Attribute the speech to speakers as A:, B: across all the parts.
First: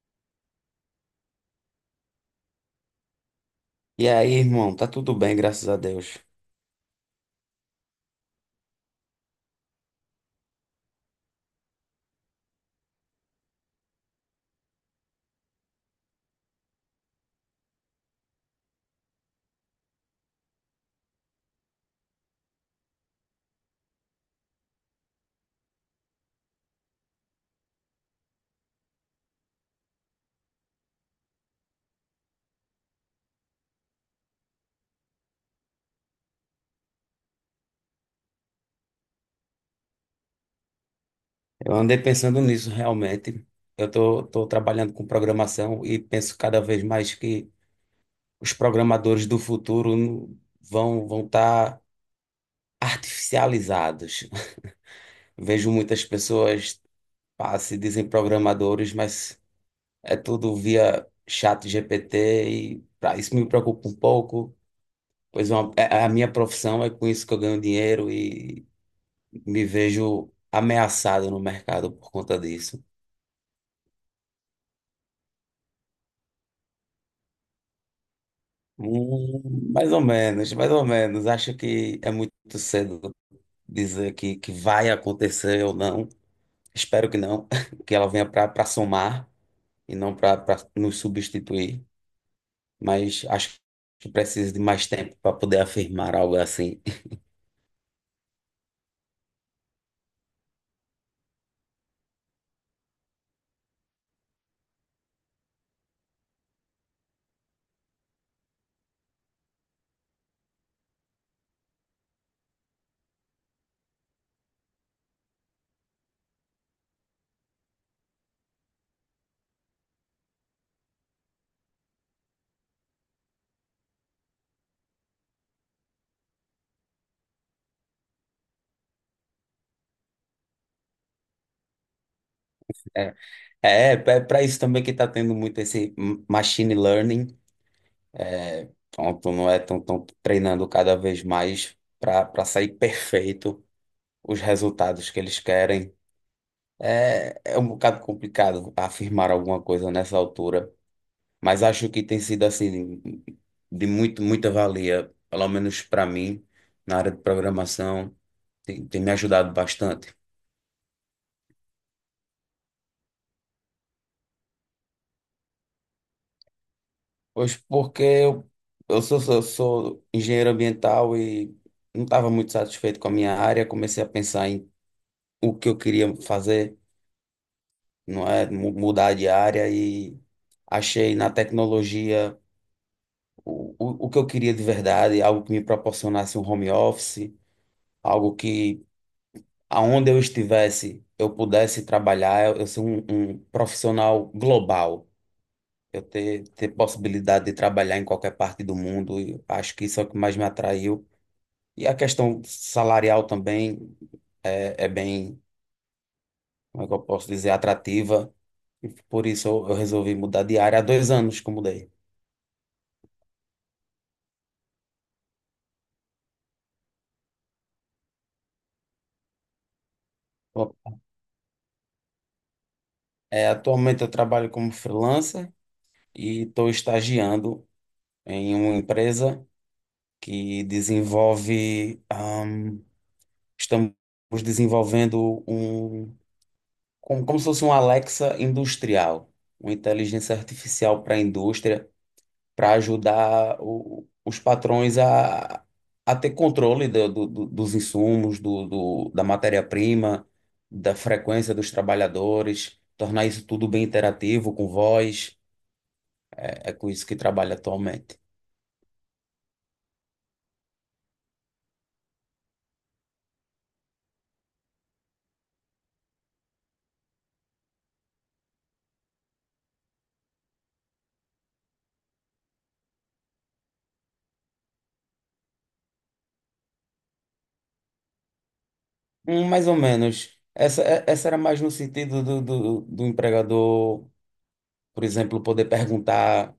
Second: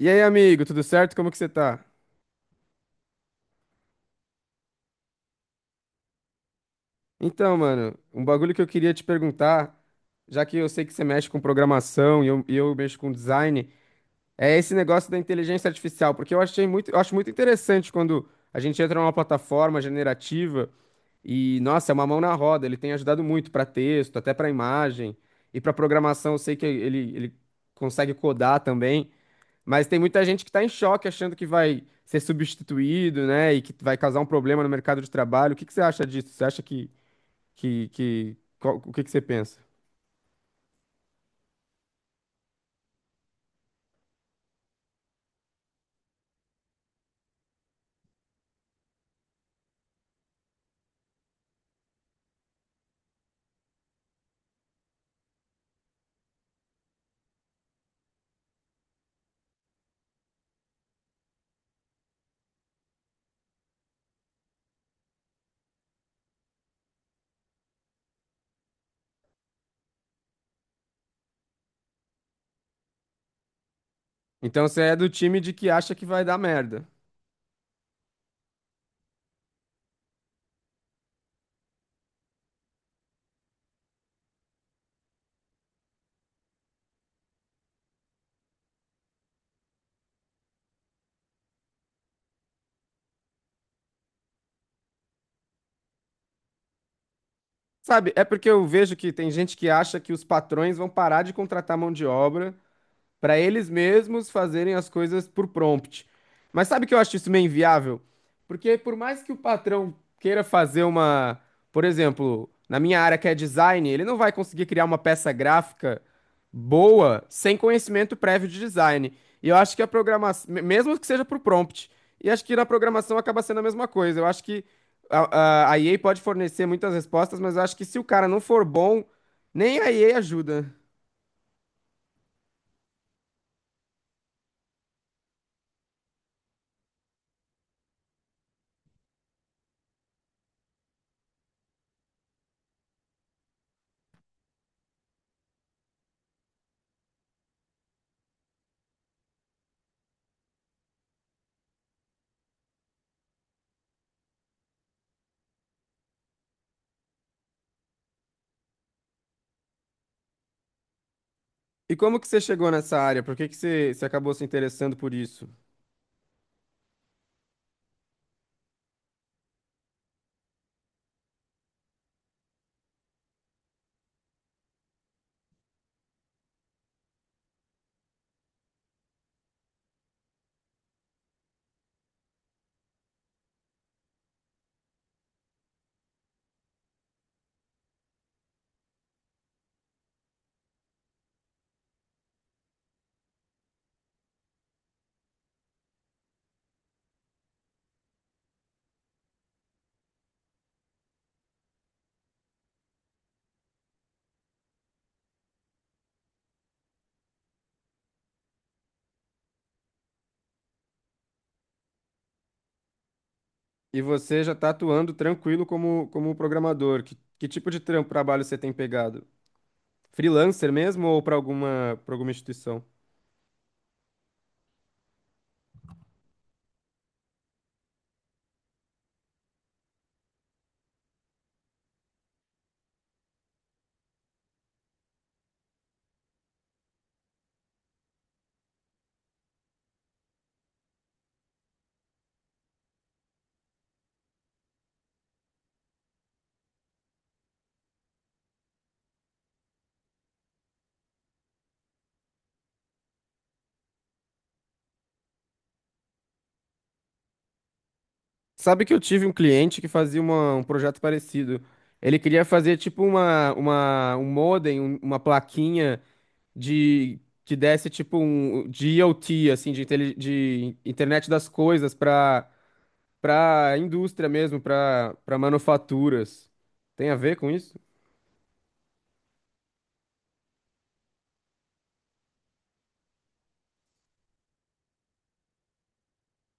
A: E aí, amigo, tudo certo? Como que você tá?
B: E aí, irmão, tá tudo bem, graças a Deus.
A: Então, mano, um bagulho que eu queria te perguntar, já que eu sei que você mexe com programação e eu mexo com design, é esse negócio da inteligência artificial, porque eu achei muito, eu acho muito interessante quando a gente entra numa plataforma generativa e, nossa, é uma mão na roda, ele tem ajudado muito para texto, até para imagem, e para programação eu sei que ele consegue codar também. Mas tem muita gente que está em choque achando que vai ser substituído, né? E que vai causar um problema no mercado de trabalho. O que que você acha disso? Você acha o que que você pensa?
B: Eu andei pensando nisso realmente. Eu tô trabalhando com programação e penso cada vez mais que os programadores do futuro vão estar artificializados. Vejo muitas pessoas pá, se dizem programadores, mas é tudo via chat GPT e pá, isso me preocupa um pouco, pois é a minha profissão é com isso que eu ganho dinheiro e me vejo ameaçado no mercado por conta disso.
A: Então você é do time de que acha que vai dar merda.
B: Mais ou menos, mais ou menos. Acho que é muito cedo dizer que vai acontecer ou não. Espero que não, que ela venha para somar e não para nos substituir. Mas acho que precisa de mais tempo para poder afirmar algo assim.
A: Sabe, é porque eu vejo que tem gente que acha que os patrões vão parar de contratar mão de obra para eles mesmos fazerem as coisas por prompt. Mas sabe que eu acho isso meio inviável? Porque por mais que o patrão queira fazer uma, por exemplo, na minha área que é design, ele não vai conseguir criar uma peça gráfica boa sem conhecimento prévio de design. E eu acho que mesmo que seja por prompt, e acho que na programação acaba sendo a mesma coisa. Eu acho que a EA pode fornecer muitas respostas, mas eu acho que se o cara não for bom, nem a EA ajuda.
B: Para isso também que está tendo muito esse machine learning. Pronto, não é? Estão treinando cada vez mais para sair perfeito os resultados que eles querem. É, é um bocado complicado afirmar alguma coisa nessa altura, mas acho que tem sido assim de muita valia, pelo menos para mim, na área de programação, tem me ajudado bastante.
A: E como que você chegou nessa área? Por que que você acabou se interessando por isso?
B: Pois porque eu sou engenheiro ambiental e não estava muito satisfeito com a minha área, comecei a pensar em o que eu queria fazer, não é? Mudar de área e achei na tecnologia. O que eu queria de verdade, algo que me proporcionasse um home office, algo que aonde eu estivesse eu pudesse trabalhar, eu ser um profissional global, eu ter possibilidade de trabalhar em qualquer parte do mundo, e acho que isso é o que mais me atraiu. E a questão salarial também é bem, como é que eu posso dizer, atrativa, e por isso eu resolvi mudar de área há dois anos que eu mudei.
A: E você já está atuando tranquilo como, como programador. Que tipo de trabalho você tem pegado? Freelancer
B: Bom,
A: mesmo ou para alguma instituição?
B: é, atualmente eu trabalho como freelancer e estou estagiando em uma empresa que desenvolve. Estamos desenvolvendo um, como se fosse um Alexa industrial, uma inteligência artificial para a indústria, para ajudar os patrões a ter controle dos insumos, da matéria-prima, da frequência dos trabalhadores, tornar isso tudo bem interativo, com voz. É com isso que trabalha atualmente.
A: Sabe que eu tive um cliente que fazia um projeto parecido. Ele queria fazer tipo um modem, uma plaquinha de que desse tipo um de IoT, assim, de, de internet das coisas para para indústria mesmo, para para manufaturas. Tem a ver com isso?
B: Mais ou menos. Essa, essa era mais no sentido do empregador, por exemplo, poder perguntar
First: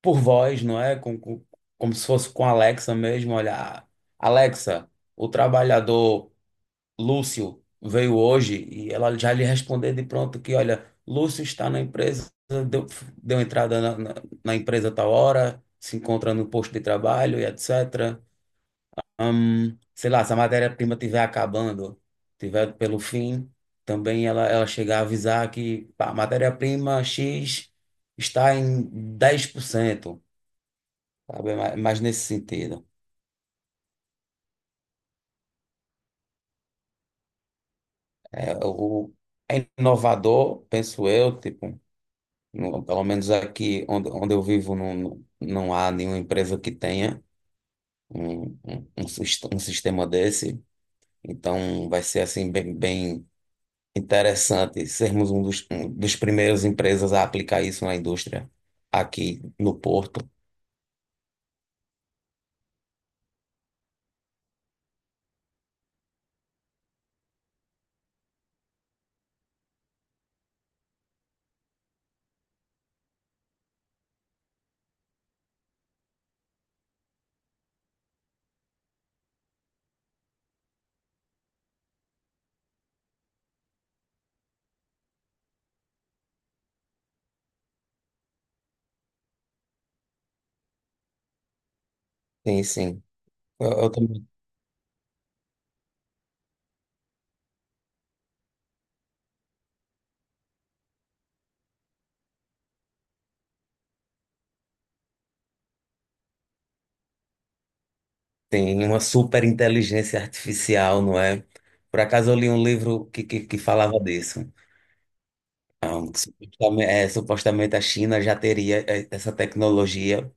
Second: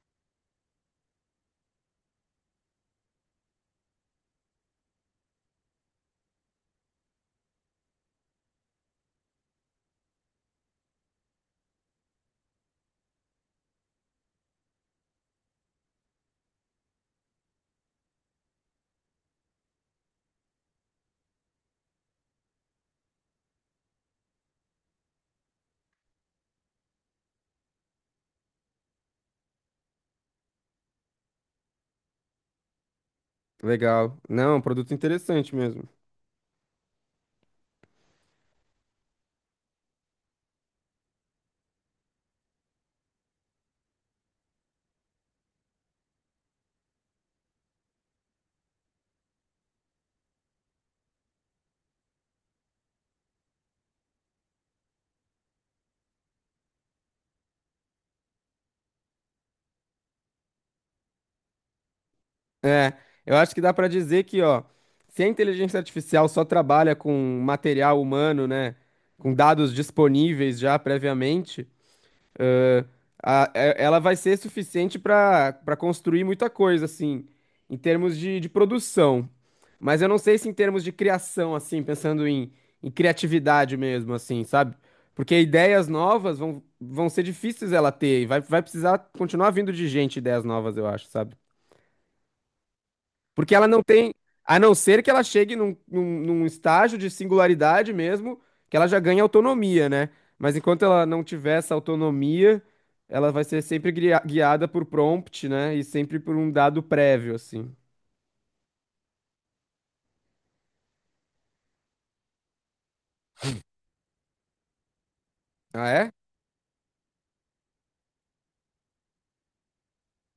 B: por voz, não é? Como se fosse com a Alexa mesmo. Olha, Alexa, o trabalhador Lúcio veio hoje e ela já lhe responder de pronto que, olha, Lúcio está na empresa, deu, deu entrada na empresa a tal hora, se encontra no posto de trabalho e etc. Sei lá, se a matéria-prima estiver acabando, tiver pelo fim, também ela chegar a avisar que pá, a matéria-prima X está em 10%, sabe? Mas nesse sentido.
A: Legal. Não, é um produto interessante mesmo.
B: É, o, É inovador, penso eu, tipo, pelo menos aqui onde eu vivo não há nenhuma empresa que tenha um sistema desse. Então vai ser assim bem interessante sermos um um dos primeiros empresas a aplicar isso na indústria aqui no Porto.
A: É, eu acho que dá para dizer que, ó, se a inteligência artificial só trabalha com material humano, né, com dados disponíveis já previamente, ela vai ser suficiente para para construir muita coisa, assim, em termos de produção. Mas eu não sei se em termos de criação, assim, pensando em, em criatividade mesmo, assim, sabe? Porque ideias novas vão, vão ser difíceis ela ter, e vai, vai precisar continuar vindo de gente ideias novas, eu acho, sabe?
B: Sim, sim.
A: Porque ela
B: Eu,
A: não
B: eu
A: tem,
B: também
A: a não ser que ela chegue num estágio de singularidade mesmo, que ela já ganha autonomia, né? Mas enquanto ela não tiver essa autonomia, ela vai ser sempre guiada por prompt, né? E sempre por um dado prévio, assim.
B: tenho uma super inteligência artificial, não é? Por acaso eu li um livro que falava disso.
A: Ah,
B: Ah,
A: é?
B: um, que supostamente, é, supostamente a China já teria é, essa tecnologia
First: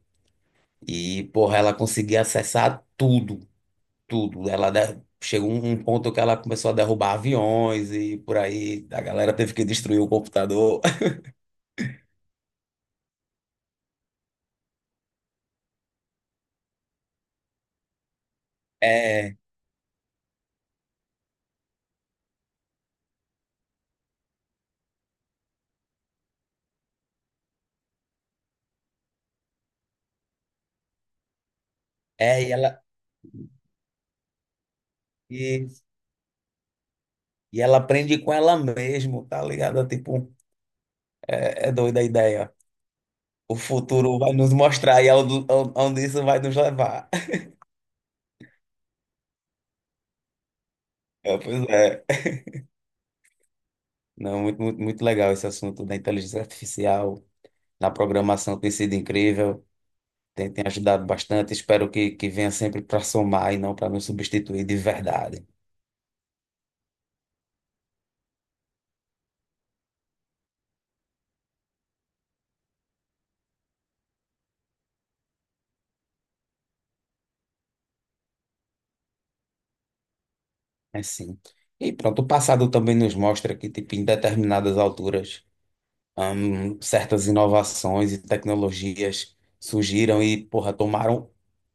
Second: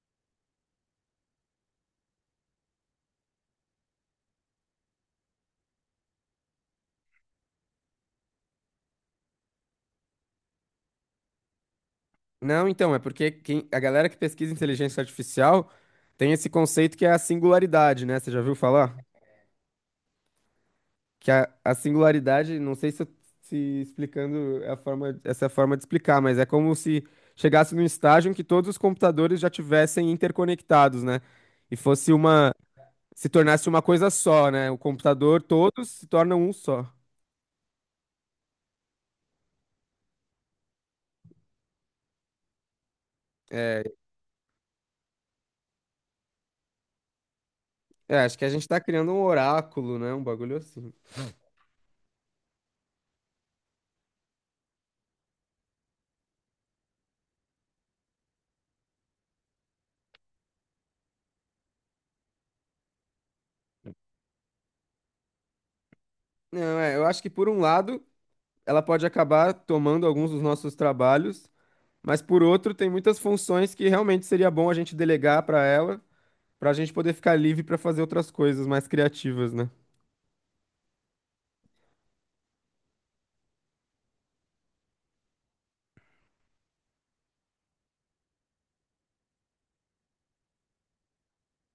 B: e, porra, ela conseguia acessar tudo, tudo. Chegou um ponto que ela começou a derrubar aviões e por aí a galera teve que destruir o computador.
A: Não, então, é porque a galera que pesquisa inteligência artificial tem esse conceito que é a singularidade, né? Você já viu falar?
B: É,
A: Que a singularidade, não sei se explicando é a forma, essa é a forma de explicar, mas é como se chegasse num estágio em que todos os computadores já tivessem interconectados, né? E
B: É, e ela,
A: se tornasse uma coisa só, né? O computador,
B: e,
A: todos se tornam um só.
B: e ela aprende com ela mesmo, tá ligado? Tipo, é doida a ideia. O
A: É,
B: futuro vai nos mostrar e aonde aonde isso vai nos levar.
A: é, acho que a gente tá criando um oráculo, né? Um bagulho assim.
B: É, pois é. Não, muito, muito, muito legal esse assunto da inteligência artificial, na programação tem sido incrível, tem ajudado bastante. Espero que venha sempre para somar e não para nos substituir de verdade.
A: Não, é, eu acho que por um lado, ela pode acabar tomando alguns dos nossos trabalhos, mas por outro, tem muitas funções que realmente seria bom a gente delegar para ela, para a gente poder ficar livre para fazer outras coisas mais criativas, né?
B: É sim. E pronto, o passado também nos mostra que, tipo, em determinadas alturas. Certas inovações e tecnologias surgiram e, porra, tomaram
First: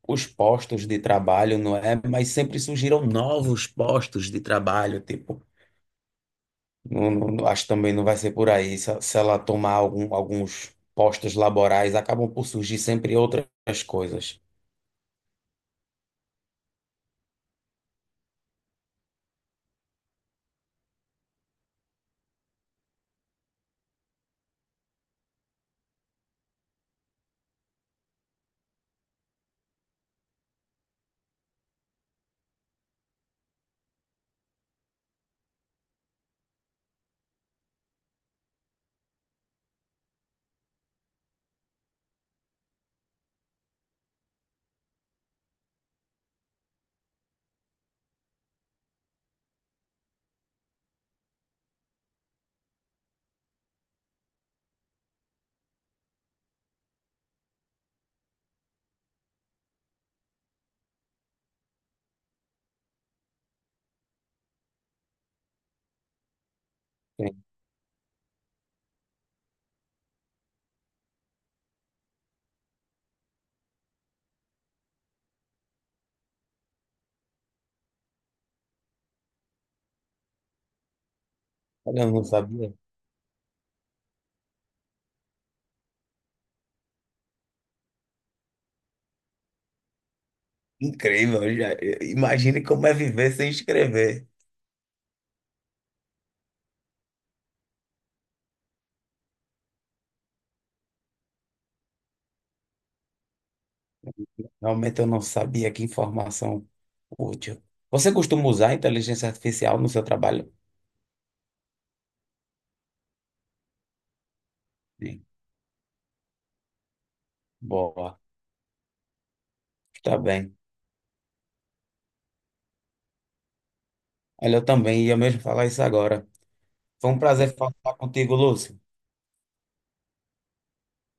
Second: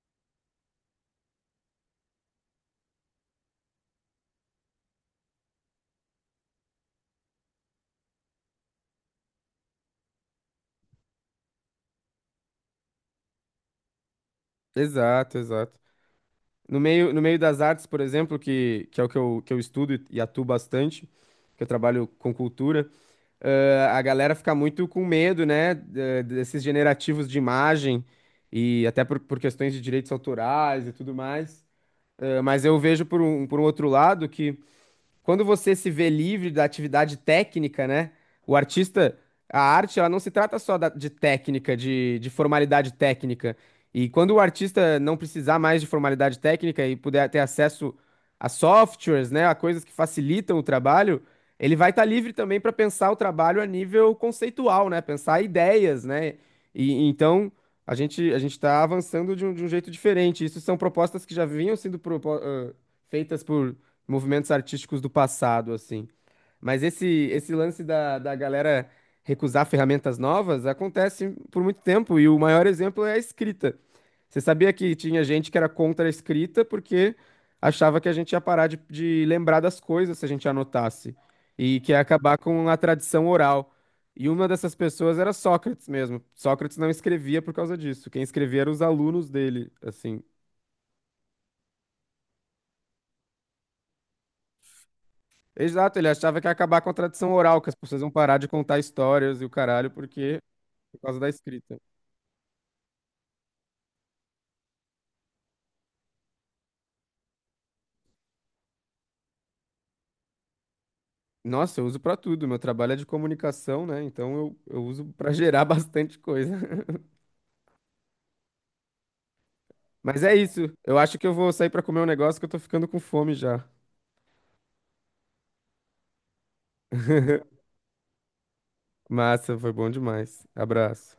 B: os postos de trabalho, não é? Mas sempre surgiram novos postos de trabalho, tipo, acho que também não vai ser por aí. Se ela tomar alguns postos laborais, acabam por surgir sempre outras coisas.
A: Exato, exato. No meio das artes, por exemplo, que é o que que eu estudo e atuo bastante, que eu trabalho com cultura, a galera fica muito com medo, né, desses generativos de imagem e até por questões de direitos autorais e tudo mais. Mas eu vejo por um outro lado que quando você se vê livre da atividade técnica, né? O artista, a arte, ela não se trata só de técnica, de formalidade técnica. E quando o artista não precisar mais de formalidade técnica e puder ter acesso a softwares, né, a coisas que facilitam o trabalho, ele vai estar livre também para pensar o trabalho a nível conceitual, né? Pensar ideias, né? E então a gente está avançando de um jeito diferente. Isso são propostas que já vinham sendo feitas por movimentos artísticos do passado, assim. Mas
B: Sim.
A: esse lance da galera recusar ferramentas novas acontece por muito tempo, e o maior exemplo é a escrita. Você sabia que tinha gente que era contra a escrita porque achava que a gente ia parar de lembrar das coisas se a gente anotasse, e que ia
B: Olha, eu não
A: acabar com
B: sabia.
A: a tradição oral. E uma dessas pessoas era Sócrates mesmo. Sócrates não escrevia por causa disso. Quem escrevia eram os alunos dele, assim.
B: Incrível, já, imagine como é viver sem escrever.
A: Exato, ele achava que ia acabar com a tradição oral, que as pessoas iam parar de contar histórias e o caralho, porque por causa da escrita.
B: Realmente eu não sabia que informação útil. Você costuma usar a inteligência artificial no seu trabalho?
A: Nossa, eu uso pra tudo. Meu trabalho é de comunicação, né? Então eu uso
B: Sim.
A: pra gerar bastante coisa.
B: Boa, está
A: Mas é
B: bem.
A: isso. Eu acho que eu vou sair pra comer um negócio que eu tô ficando com fome já.
B: Olha, eu também ia mesmo falar isso agora. Foi um prazer falar contigo, Lúcio.
A: Massa, foi bom demais. Abraço.